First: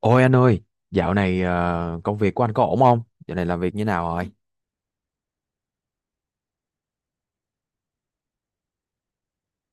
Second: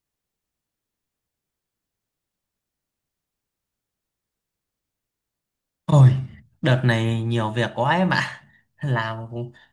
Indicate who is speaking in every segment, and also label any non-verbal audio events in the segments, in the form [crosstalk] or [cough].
Speaker 1: Ôi anh ơi, dạo này công việc của anh có ổn không? Dạo này làm việc như nào rồi?
Speaker 2: Ôi, đợt này nhiều việc quá em ạ. Làm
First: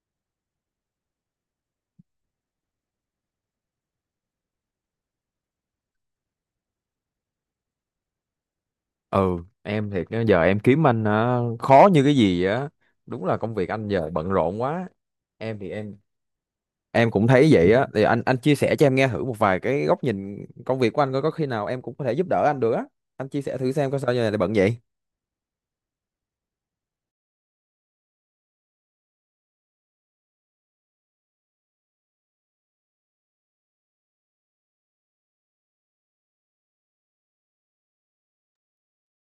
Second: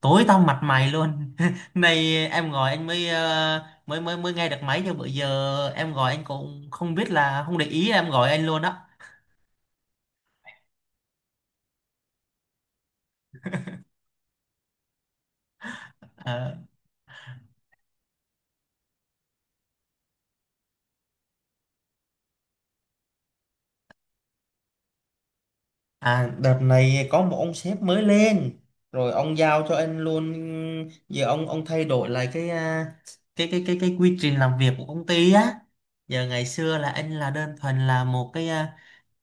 Speaker 2: tối tăm mặt mày luôn. [laughs] Nay em gọi anh mới ờ, mới mới mới nghe được máy chứ bữa giờ em gọi anh cũng không biết là không để ý em gọi anh luôn đó.
Speaker 1: Ừ, em thiệt á, giờ em kiếm anh khó như cái gì á. Đúng là công việc anh giờ bận rộn quá. Em thì em
Speaker 2: Ờ.
Speaker 1: em cũng thấy vậy á. Thì anh chia sẻ cho em nghe thử một vài cái góc nhìn công việc của anh coi có khi nào em cũng có thể giúp đỡ anh được á. Anh chia sẻ thử xem có sao giờ này lại bận vậy.
Speaker 2: À, đợt này có một ông sếp mới lên rồi ông giao cho anh luôn. Giờ ông thay đổi lại cái à, cái cái quy trình làm việc của công ty á. Giờ ngày xưa là anh là đơn thuần là một cái ờ,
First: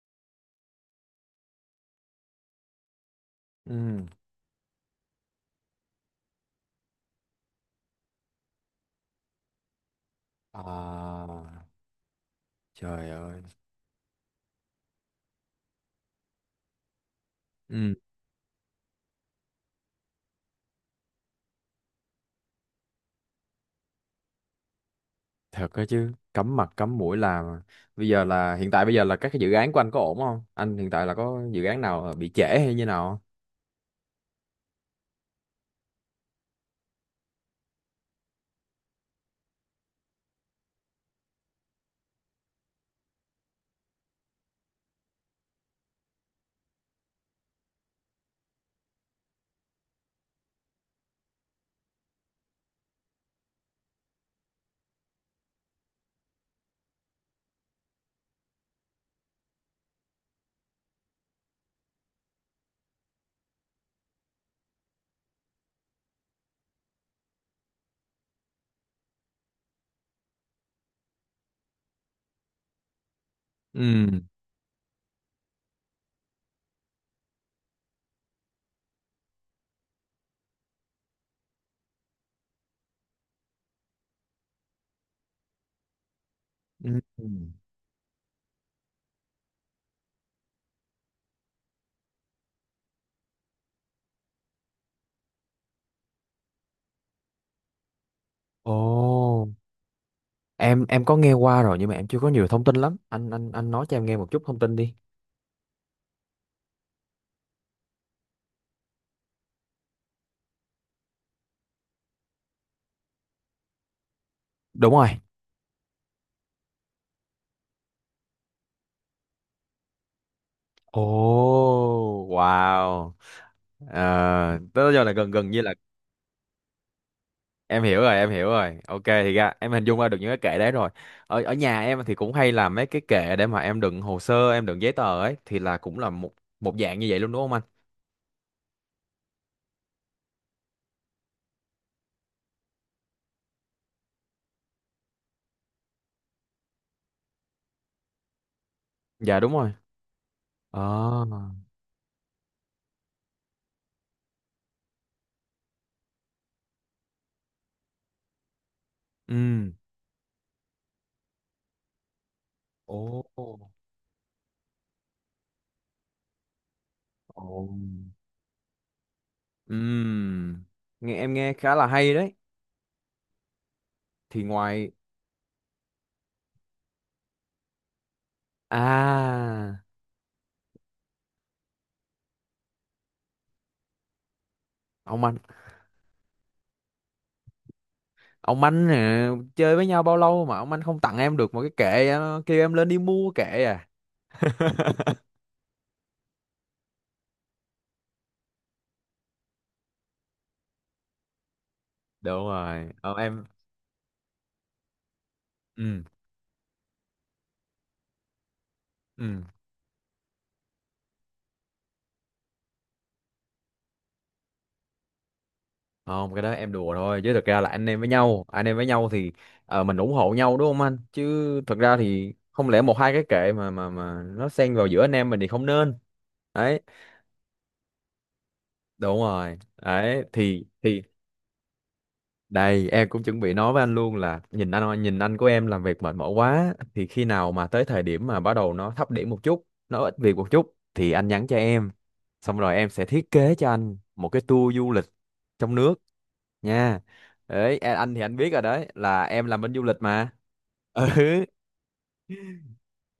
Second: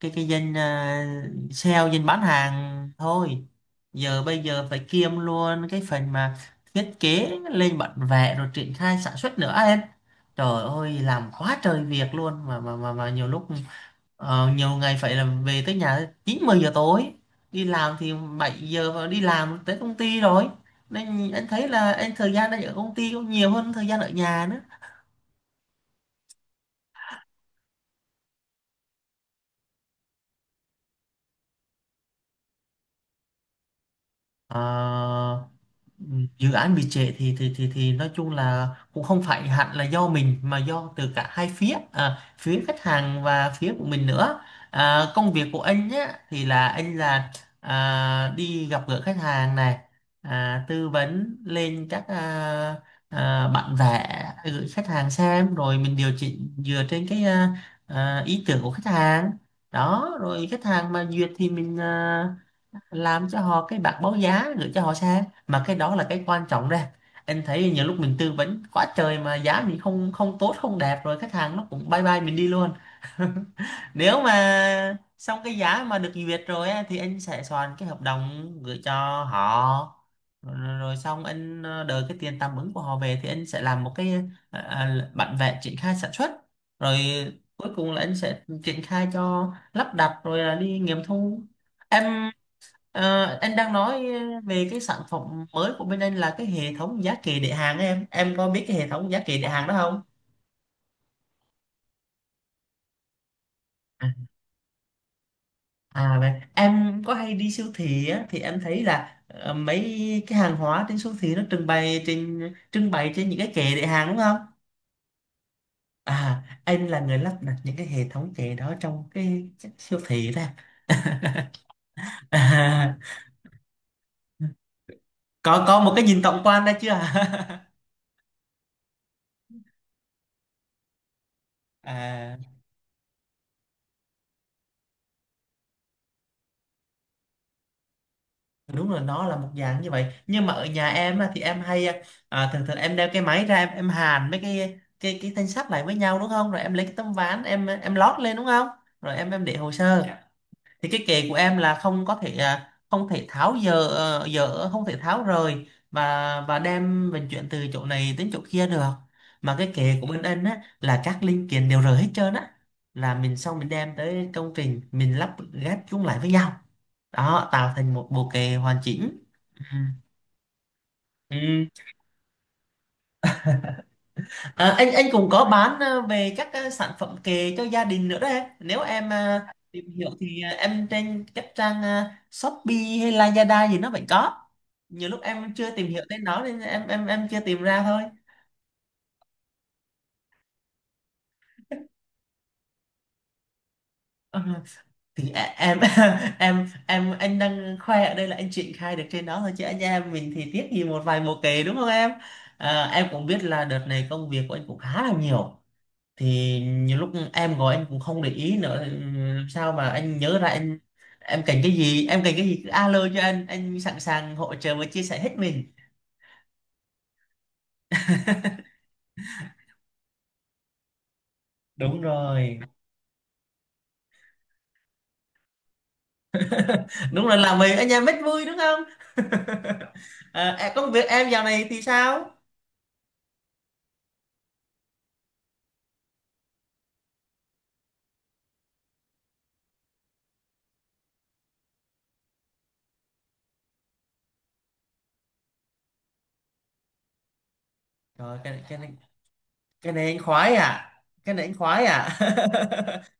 Speaker 2: cái danh, sale bán hàng thôi.
Speaker 1: Ừ.
Speaker 2: Bây giờ phải kiêm luôn cái phần mà thiết kế lên bản vẽ rồi triển khai sản xuất nữa em. Trời ơi
Speaker 1: À,
Speaker 2: làm quá trời việc luôn, mà mà mà,
Speaker 1: trời
Speaker 2: mà nhiều
Speaker 1: ơi.
Speaker 2: lúc nhiều ngày phải là về tới nhà 9, 10 giờ tối, đi
Speaker 1: Ừ.
Speaker 2: làm thì 7 giờ và đi làm tới công ty rồi. Nên anh thấy là anh thời gian đang ở công ty cũng nhiều hơn thời gian ở nhà nữa.
Speaker 1: Thật đó chứ, cắm mặt cắm mũi làm. Bây giờ là hiện tại bây giờ là các cái dự án của anh có ổn không? Anh hiện tại là có dự án nào bị trễ hay như nào không?
Speaker 2: Ờ. Dự án bị trễ thì nói chung là cũng không phải hẳn là do mình, mà do từ cả hai phía, phía khách hàng và phía của mình nữa. Công việc của anh nhá thì là anh là, đi gặp gỡ khách hàng này, tư vấn lên các, bản vẽ gửi khách hàng xem rồi mình điều chỉnh dựa trên cái, ý tưởng của khách hàng đó. Rồi khách hàng mà duyệt thì mình làm cho họ cái bạc báo giá gửi cho họ xe, mà cái đó là cái quan trọng đây. Anh thấy nhiều lúc mình tư vấn quá trời mà giá mình không không tốt không đẹp, rồi khách hàng nó cũng bye bye mình đi luôn. [laughs]
Speaker 1: Ừ.
Speaker 2: Nếu mà xong cái giá mà được duyệt rồi á, thì anh sẽ soạn cái hợp đồng gửi cho họ. Rồi, xong anh đợi cái tiền tạm ứng của họ về thì anh sẽ làm một cái, bản vẽ triển khai sản xuất.
Speaker 1: Ừ.
Speaker 2: Rồi cuối cùng là anh sẽ triển khai cho lắp đặt rồi là đi nghiệm thu em. Ờ, anh đang nói về cái sản phẩm mới của bên anh là cái hệ thống giá kệ để hàng ấy, em có biết cái hệ thống giá kệ
Speaker 1: Ồ,
Speaker 2: để hàng đó không?
Speaker 1: em có nghe qua rồi nhưng mà em chưa có nhiều thông tin lắm. Anh nói cho em
Speaker 2: à,
Speaker 1: nghe một chút thông tin đi.
Speaker 2: à vậy em có hay đi siêu thị á, thì em thấy là mấy cái hàng hóa trên siêu thị nó trưng bày trên, những cái kệ để hàng đúng không?
Speaker 1: Đúng rồi.
Speaker 2: À, anh là người lắp đặt những cái hệ thống kệ đó trong cái siêu thị đó.
Speaker 1: Ồ,
Speaker 2: [laughs] à,
Speaker 1: wow. Ờ, tới giờ là gần gần như
Speaker 2: có
Speaker 1: là
Speaker 2: có một cái nhìn tổng quan đó chưa?
Speaker 1: em hiểu rồi, ok, thì ra em hình dung ra được những cái kệ đấy rồi. Ở ở nhà
Speaker 2: [laughs]
Speaker 1: em thì cũng
Speaker 2: à
Speaker 1: hay làm mấy cái kệ để mà em đựng hồ sơ, em đựng giấy tờ ấy, thì là cũng là một một dạng như vậy luôn, đúng không anh?
Speaker 2: Đúng là nó là một dạng như vậy, nhưng mà ở nhà em á, thì em hay, thường thường em đeo cái máy ra, em hàn mấy cái thanh sắt lại với nhau đúng không, rồi em lấy cái tấm ván em lót lên đúng không, rồi em
Speaker 1: Dạ,
Speaker 2: em
Speaker 1: đúng
Speaker 2: để hồ
Speaker 1: rồi.
Speaker 2: sơ. Dạ. Thì cái
Speaker 1: Ờ.
Speaker 2: kệ của em là không có thể, không thể tháo dỡ, ờ, dỡ không thể tháo rời và đem vận chuyển từ chỗ này đến chỗ kia được. Mà cái
Speaker 1: Ừ.
Speaker 2: kệ của bên anh á là các linh kiện đều rời hết trơn á,
Speaker 1: Ồ.
Speaker 2: là mình xong mình đem tới công trình mình lắp ghép chúng lại với nhau
Speaker 1: Ồ.
Speaker 2: đó, tạo thành một bộ kệ hoàn chỉnh. Ừ.
Speaker 1: Ừ. Nghe em nghe
Speaker 2: Ừ.
Speaker 1: khá là hay đấy. Thì
Speaker 2: À,
Speaker 1: ngoài
Speaker 2: anh cũng có bán, về các, sản phẩm kệ cho gia đình nữa đấy. Nếu em
Speaker 1: à,
Speaker 2: tìm hiểu thì, em trên các trang, Shopee hay Lazada gì nó vẫn có. Nhiều lúc
Speaker 1: ông anh
Speaker 2: em chưa tìm hiểu tên nó nên em chưa tìm ra thôi.
Speaker 1: ông anh nè, chơi với nhau bao lâu mà ông anh không tặng em được một cái kệ, kêu em lên đi mua kệ à?
Speaker 2: Ờ, thì em, [laughs] anh đang khoe ở đây là anh triển khai được trên đó thôi, chứ anh em mình thì tiếc gì một vài bộ kệ đúng không em?
Speaker 1: Đúng rồi.
Speaker 2: À, em
Speaker 1: Ờ,
Speaker 2: cũng biết
Speaker 1: em.
Speaker 2: là đợt này công việc của anh cũng khá là nhiều,
Speaker 1: Ừ.
Speaker 2: thì nhiều lúc em gọi anh cũng không để ý nữa thì
Speaker 1: Ừ.
Speaker 2: làm sao mà anh nhớ ra. Anh em cần cái gì, em cần cái gì cứ alo cho anh sẵn sàng hỗ trợ và chia sẻ hết mình.
Speaker 1: Không, cái đó em đùa thôi, chứ thực ra là anh em với nhau thì mình ủng hộ nhau, đúng không anh? Chứ thực ra
Speaker 2: Đúng
Speaker 1: thì
Speaker 2: rồi.
Speaker 1: không lẽ một hai cái kệ mà nó xen vào giữa anh em mình thì không nên. Đấy.
Speaker 2: [laughs] Đúng là làm mình anh em rất vui đúng không?
Speaker 1: Đúng rồi đấy.
Speaker 2: [laughs]
Speaker 1: thì
Speaker 2: Em công
Speaker 1: thì
Speaker 2: việc em dạo này thì sao?
Speaker 1: Đây, em cũng chuẩn bị nói với anh luôn là nhìn anh, của em làm việc mệt mỏi quá, thì khi nào mà tới thời điểm mà bắt đầu nó thấp điểm một chút, nó ít việc một chút thì anh nhắn cho em. Xong rồi em sẽ thiết kế cho anh một cái tour du lịch trong nước nha. Đấy, anh thì anh
Speaker 2: Rồi
Speaker 1: biết rồi
Speaker 2: cái cái
Speaker 1: đấy,
Speaker 2: này,
Speaker 1: là em làm bên du
Speaker 2: cái
Speaker 1: lịch
Speaker 2: này anh
Speaker 1: mà. [laughs]
Speaker 2: khoái à.
Speaker 1: Ừ,
Speaker 2: Cái này anh khoái à.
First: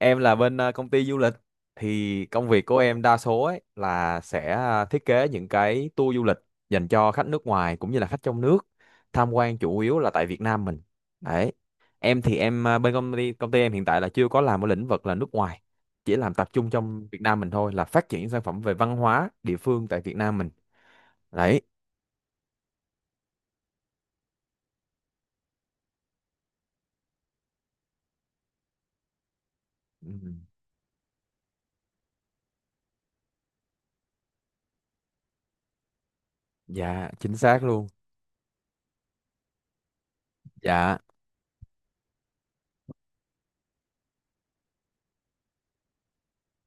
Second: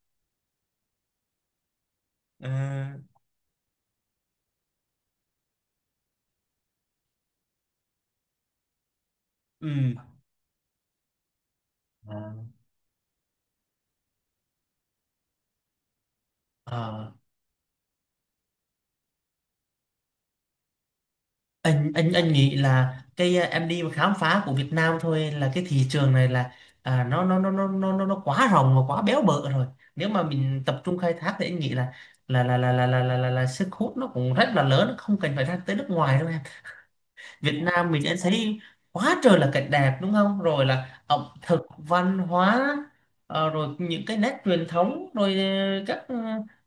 Speaker 2: [laughs]
Speaker 1: là bên công ty du lịch, thì công
Speaker 2: Ờ.
Speaker 1: việc của em đa số ấy là sẽ thiết kế những cái tour du lịch dành cho khách nước ngoài cũng như là khách trong nước, tham quan
Speaker 2: Ừ.
Speaker 1: chủ yếu là tại Việt Nam mình. Đấy. Em thì em, bên công ty em hiện tại là chưa có làm ở lĩnh vực là nước ngoài, chỉ làm tập trung trong
Speaker 2: à,
Speaker 1: Việt Nam mình thôi, là phát triển sản phẩm về văn hóa địa phương tại Việt Nam mình. Đấy.
Speaker 2: anh nghĩ là cái, em đi mà khám phá của Việt Nam thôi, là cái thị trường này là, nó quá rộng và quá béo bở rồi. Nếu
Speaker 1: Ừ.
Speaker 2: mà mình tập trung khai thác thì anh nghĩ là sức hút nó cũng rất là lớn, không cần phải ra tới nước ngoài đâu em.
Speaker 1: Dạ chính
Speaker 2: Việt
Speaker 1: xác luôn.
Speaker 2: Nam mình anh thấy quá trời là cảnh đẹp đúng không, rồi
Speaker 1: Dạ,
Speaker 2: là ẩm thực, văn hóa, rồi những cái nét truyền thống, rồi các,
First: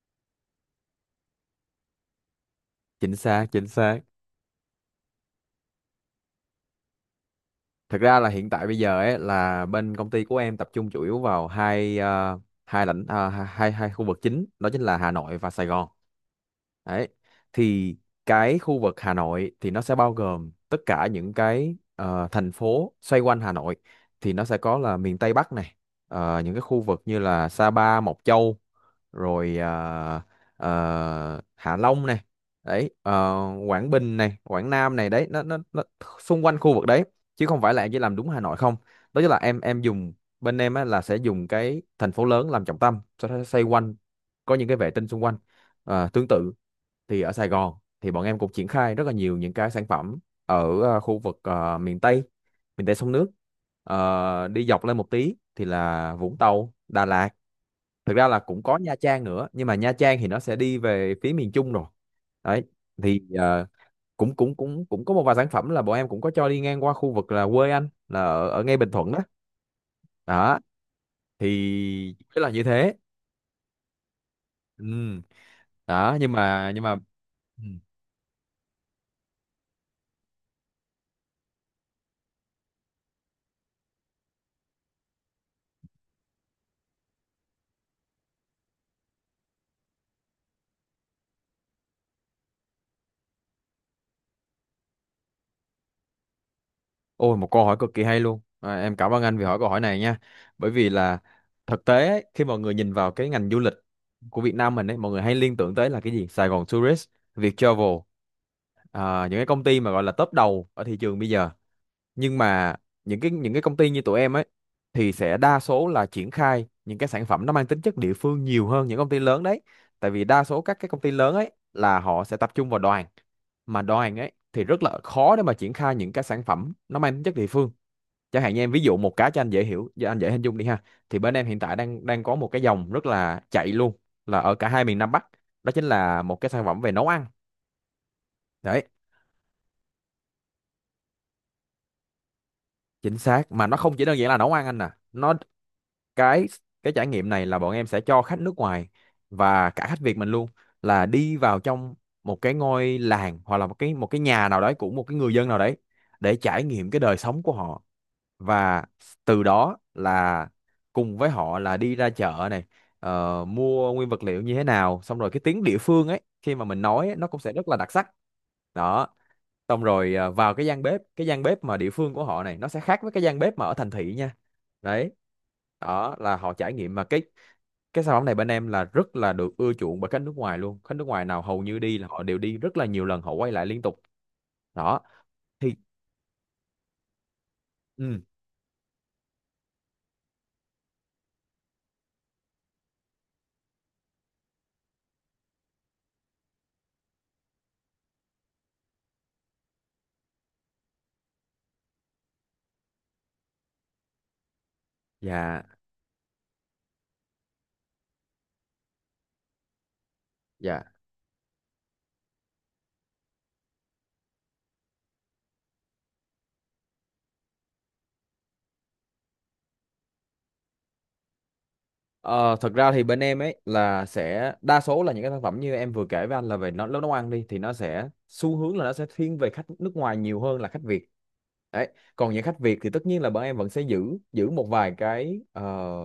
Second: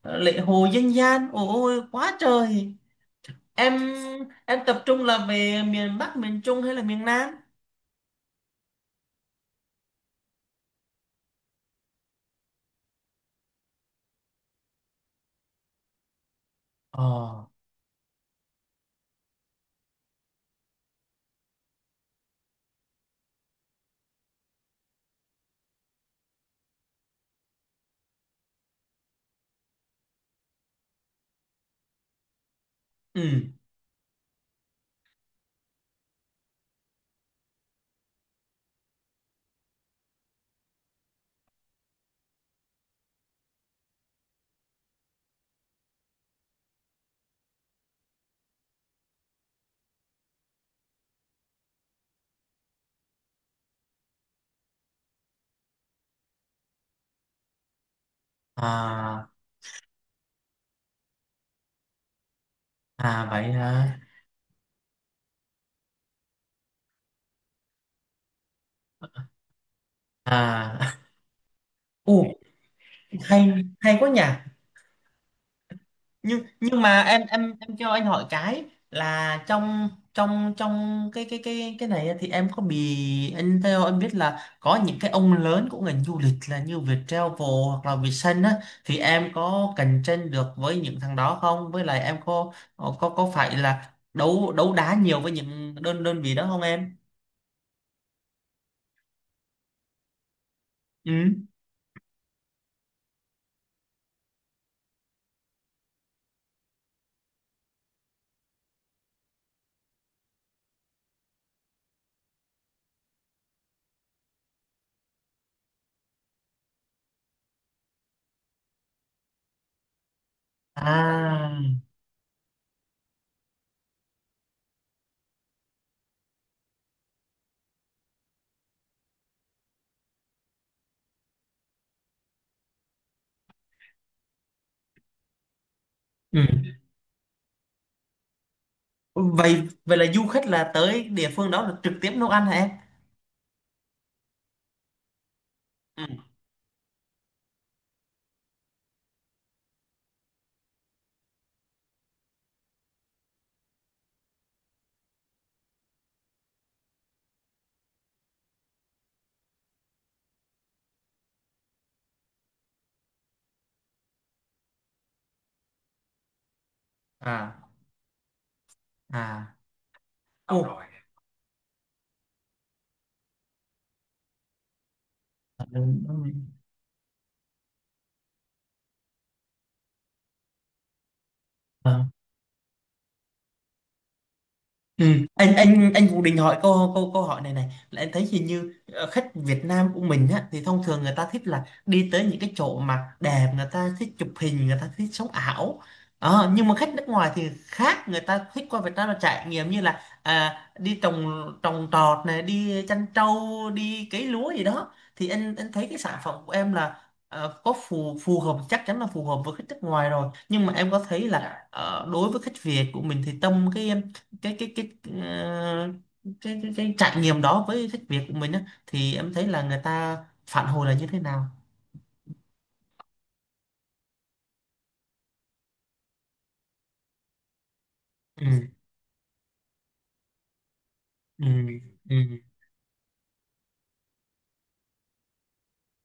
Speaker 2: lễ hội dân gian, ôi ôi, quá trời.
Speaker 1: chính xác, chính
Speaker 2: em
Speaker 1: xác.
Speaker 2: em tập trung là về miền Bắc, miền Trung hay là miền Nam?
Speaker 1: Thực ra là hiện tại bây giờ ấy, là bên công ty của em tập trung chủ yếu vào hai hai lãnh ờ, hai hai khu vực chính, đó chính là Hà Nội và Sài Gòn. Đấy.
Speaker 2: Ờ.
Speaker 1: Thì cái khu vực Hà Nội thì nó sẽ bao gồm tất cả những cái thành phố xoay quanh Hà Nội, thì nó sẽ có là miền Tây Bắc này, những cái khu vực như là Sa Pa, Mộc Châu, rồi Hạ Long này. Đấy,
Speaker 2: Ừ.
Speaker 1: Quảng Bình này, Quảng Nam này, đấy, nó xung quanh khu vực đấy, chứ không phải là em chỉ làm đúng Hà Nội không. Đó chính là em dùng, bên em á, là sẽ dùng cái thành phố lớn làm trọng tâm, sau đó xoay quanh có những cái vệ tinh xung quanh. À, tương tự thì ở Sài Gòn thì bọn em cũng triển khai rất là nhiều những cái sản phẩm ở khu vực miền Tây, miền Tây sông nước. Ờ, đi dọc lên một tí thì là Vũng Tàu, Đà Lạt. Thực ra là cũng có Nha Trang
Speaker 2: À.
Speaker 1: nữa, nhưng mà Nha Trang thì nó sẽ đi về phía miền Trung rồi. Đấy. Thì
Speaker 2: À vậy hả?
Speaker 1: cũng cũng cũng cũng có một vài sản phẩm là bọn em cũng có cho đi ngang qua khu vực là quê anh, là ở, ở ngay Bình Thuận đó. Đó
Speaker 2: À. [laughs]
Speaker 1: thì
Speaker 2: u
Speaker 1: tức là như thế.
Speaker 2: Hay, hay quá nhỉ.
Speaker 1: Ừ. Đó,
Speaker 2: nhưng nhưng
Speaker 1: nhưng mà.
Speaker 2: mà em em
Speaker 1: Ừ.
Speaker 2: em cho anh hỏi cái, là trong, trong trong cái này thì em có bị anh, theo em biết là có những cái ông lớn của ngành du lịch là như Viettravel hoặc là Vietsun á, thì em có cạnh tranh được với những thằng đó không, với lại em có, phải là đấu đấu đá nhiều với những đơn đơn vị đó không em?
Speaker 1: Ôi, một câu hỏi cực kỳ hay luôn à, em cảm ơn anh vì hỏi câu hỏi này nha. Bởi vì
Speaker 2: Ừ.
Speaker 1: là thực tế ấy, khi mọi người nhìn vào cái ngành du lịch của Việt Nam mình ấy, mọi người hay liên tưởng tới là cái gì? Sài Gòn Tourist, Viettravel, à, những cái công ty mà gọi là top đầu ở thị trường bây giờ. Nhưng mà những cái công ty như tụi em ấy thì sẽ đa số là triển khai những cái sản phẩm nó mang tính chất địa phương nhiều hơn những công ty lớn đấy. Tại vì đa số các cái công ty lớn ấy
Speaker 2: À.
Speaker 1: là họ sẽ tập trung vào đoàn, mà đoàn ấy thì rất là khó để mà triển khai những cái sản phẩm nó mang tính chất địa phương. Chẳng hạn như em ví dụ một cái cho anh dễ hiểu, cho anh dễ hình dung đi ha. Thì bên em hiện tại đang đang có một cái dòng rất là chạy luôn, là ở cả hai miền Nam Bắc, đó chính là một
Speaker 2: Ừ.
Speaker 1: cái sản phẩm về nấu ăn. Đấy.
Speaker 2: vậy vậy là du khách là tới địa phương đó là trực tiếp nấu ăn hả em?
Speaker 1: Chính xác, mà nó không chỉ đơn giản là nấu ăn anh nè. Nó,
Speaker 2: Ừ.
Speaker 1: cái trải nghiệm này là bọn em sẽ cho khách nước ngoài và cả khách Việt mình luôn, là đi vào trong một cái ngôi làng, hoặc là một cái, một cái nhà nào đấy của một cái người dân nào đấy, để trải nghiệm cái đời sống của họ. Và từ đó là cùng với họ là đi ra chợ này, mua nguyên vật liệu như thế nào, xong rồi cái tiếng địa phương ấy khi mà mình nói ấy, nó cũng sẽ
Speaker 2: À.
Speaker 1: rất là đặc sắc. Đó.
Speaker 2: À.
Speaker 1: Xong rồi vào
Speaker 2: Ồ.
Speaker 1: cái gian bếp, cái gian bếp mà địa phương của họ này, nó sẽ khác với cái gian bếp mà ở thành thị nha. Đấy.
Speaker 2: Ờ, đúng
Speaker 1: Đó
Speaker 2: rồi.
Speaker 1: là họ trải nghiệm. Mà cái sản phẩm này bên em là rất là được ưa chuộng bởi khách nước ngoài luôn. Khách nước ngoài nào hầu như
Speaker 2: Ờ.
Speaker 1: đi là họ đều đi rất là nhiều lần, họ quay lại liên tục. Đó
Speaker 2: Ừ. Anh
Speaker 1: thì.
Speaker 2: anh anh Vũ định hỏi câu câu câu hỏi này này là anh
Speaker 1: Ừ.
Speaker 2: thấy hình như, khách Việt Nam của mình á thì thông thường người ta thích là đi tới những cái chỗ mà đẹp, người ta thích chụp hình, người ta thích sống ảo. Ờ, nhưng mà khách nước ngoài thì khác, người ta thích qua Việt Nam là trải nghiệm như là, đi trồng trồng trọt này, đi chăn trâu, đi cấy lúa gì đó. Thì anh
Speaker 1: Dạ.
Speaker 2: anh thấy cái sản phẩm của em là, có phù phù hợp, chắc chắn là phù hợp với khách nước ngoài rồi. Nhưng mà
Speaker 1: Dạ.
Speaker 2: em có thấy là, đối với khách Việt của mình thì tâm cái ờ, cái trải nghiệm đó với thách việc của mình á thì em thấy là người ta phản hồi là như thế nào?
Speaker 1: Ờ, thật ra thì bên em ấy là sẽ đa số là những cái sản phẩm như em vừa kể với anh là về nó, nấu nấu ăn đi, thì nó sẽ xu
Speaker 2: Ừ.
Speaker 1: hướng là nó sẽ thiên về khách nước ngoài nhiều hơn là khách Việt.
Speaker 2: Ừ.
Speaker 1: Đấy.
Speaker 2: Ừ.
Speaker 1: Còn những khách Việt thì tất nhiên là bọn em vẫn sẽ giữ giữ một vài cái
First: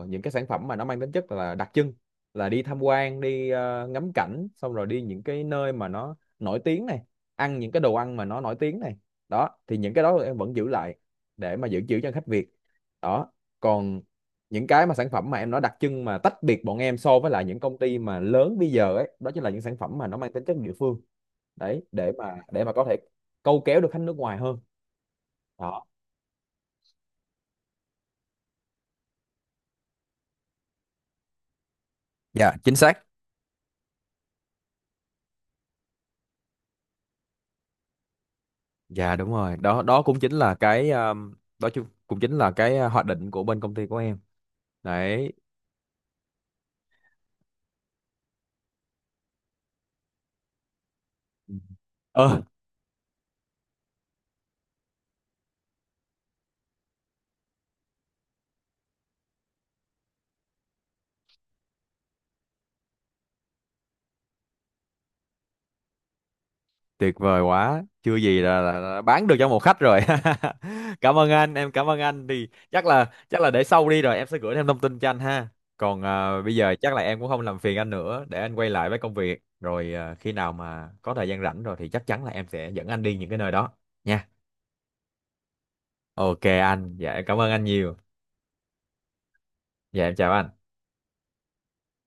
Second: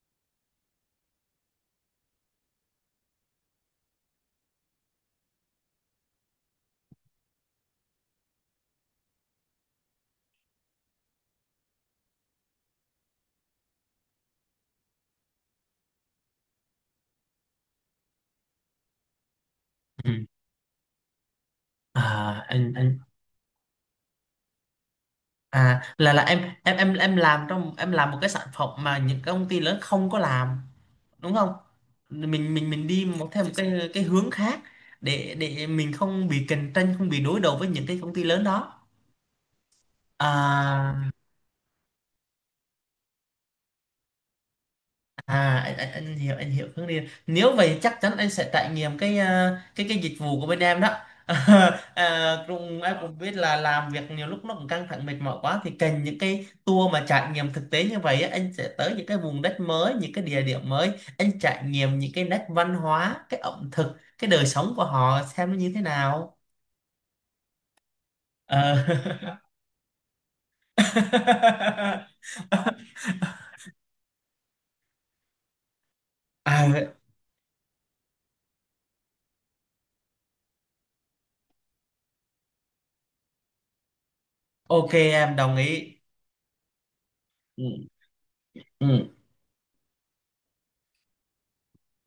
Speaker 1: những cái sản phẩm mà nó mang tính chất là đặc trưng, là đi tham quan, đi ngắm cảnh, xong rồi đi những cái nơi mà nó nổi tiếng này, ăn những cái đồ ăn mà nó nổi tiếng này. Đó thì những cái đó em vẫn giữ lại để mà giữ giữ cho khách Việt. Đó. Còn những cái mà sản phẩm mà em nói đặc trưng mà tách biệt bọn em so với lại những công ty mà lớn bây giờ ấy, đó chính là những sản phẩm mà nó
Speaker 2: Ừ.
Speaker 1: mang tính chất địa phương. Đấy, để mà
Speaker 2: à
Speaker 1: có
Speaker 2: anh
Speaker 1: thể câu kéo được khách nước ngoài hơn.
Speaker 2: à
Speaker 1: Đó.
Speaker 2: là em làm trong, làm một cái sản phẩm mà những cái công ty lớn không có làm đúng không?
Speaker 1: Dạ,
Speaker 2: Mình
Speaker 1: chính
Speaker 2: mình
Speaker 1: xác.
Speaker 2: đi một theo một cái hướng khác, để mình không bị cạnh tranh, không bị đối đầu với những cái công ty lớn đó.
Speaker 1: Dạ đúng rồi. Đó, đó cũng chính là cái
Speaker 2: à
Speaker 1: cũng chính là cái hoạch định của bên công ty của em. Đấy.
Speaker 2: À anh, anh, anh hiểu anh hiểu hướng đi. Nếu vậy chắc chắn anh sẽ trải nghiệm cái, cái dịch vụ của bên em đó.
Speaker 1: Ừ.
Speaker 2: [laughs] à,
Speaker 1: Ờ,
Speaker 2: cũng Em cũng biết là làm việc nhiều lúc nó cũng căng thẳng mệt mỏi quá, thì cần những cái tour mà trải nghiệm thực tế như vậy á, anh sẽ tới những cái vùng đất mới, những cái địa điểm mới, anh trải nghiệm những cái nét văn hóa, cái ẩm thực, cái đời sống của họ xem nó như thế nào.
Speaker 1: tuyệt vời quá, chưa gì là, là,
Speaker 2: Ờ.
Speaker 1: là bán được cho một khách rồi. [laughs] Cảm ơn anh, em cảm
Speaker 2: [laughs]
Speaker 1: ơn anh. Thì chắc là để sau đi rồi em sẽ gửi thêm thông tin cho anh ha. Còn bây giờ chắc
Speaker 2: à,
Speaker 1: là em cũng không làm phiền anh nữa, để anh quay lại với công việc. Rồi khi nào mà có thời gian rảnh rồi thì chắc chắn là em sẽ dẫn anh đi những cái nơi đó nha.
Speaker 2: OK em đồng ý.
Speaker 1: Ok anh, dạ em cảm ơn
Speaker 2: Ừ.
Speaker 1: anh nhiều.
Speaker 2: Ừ.
Speaker 1: Dạ em chào anh.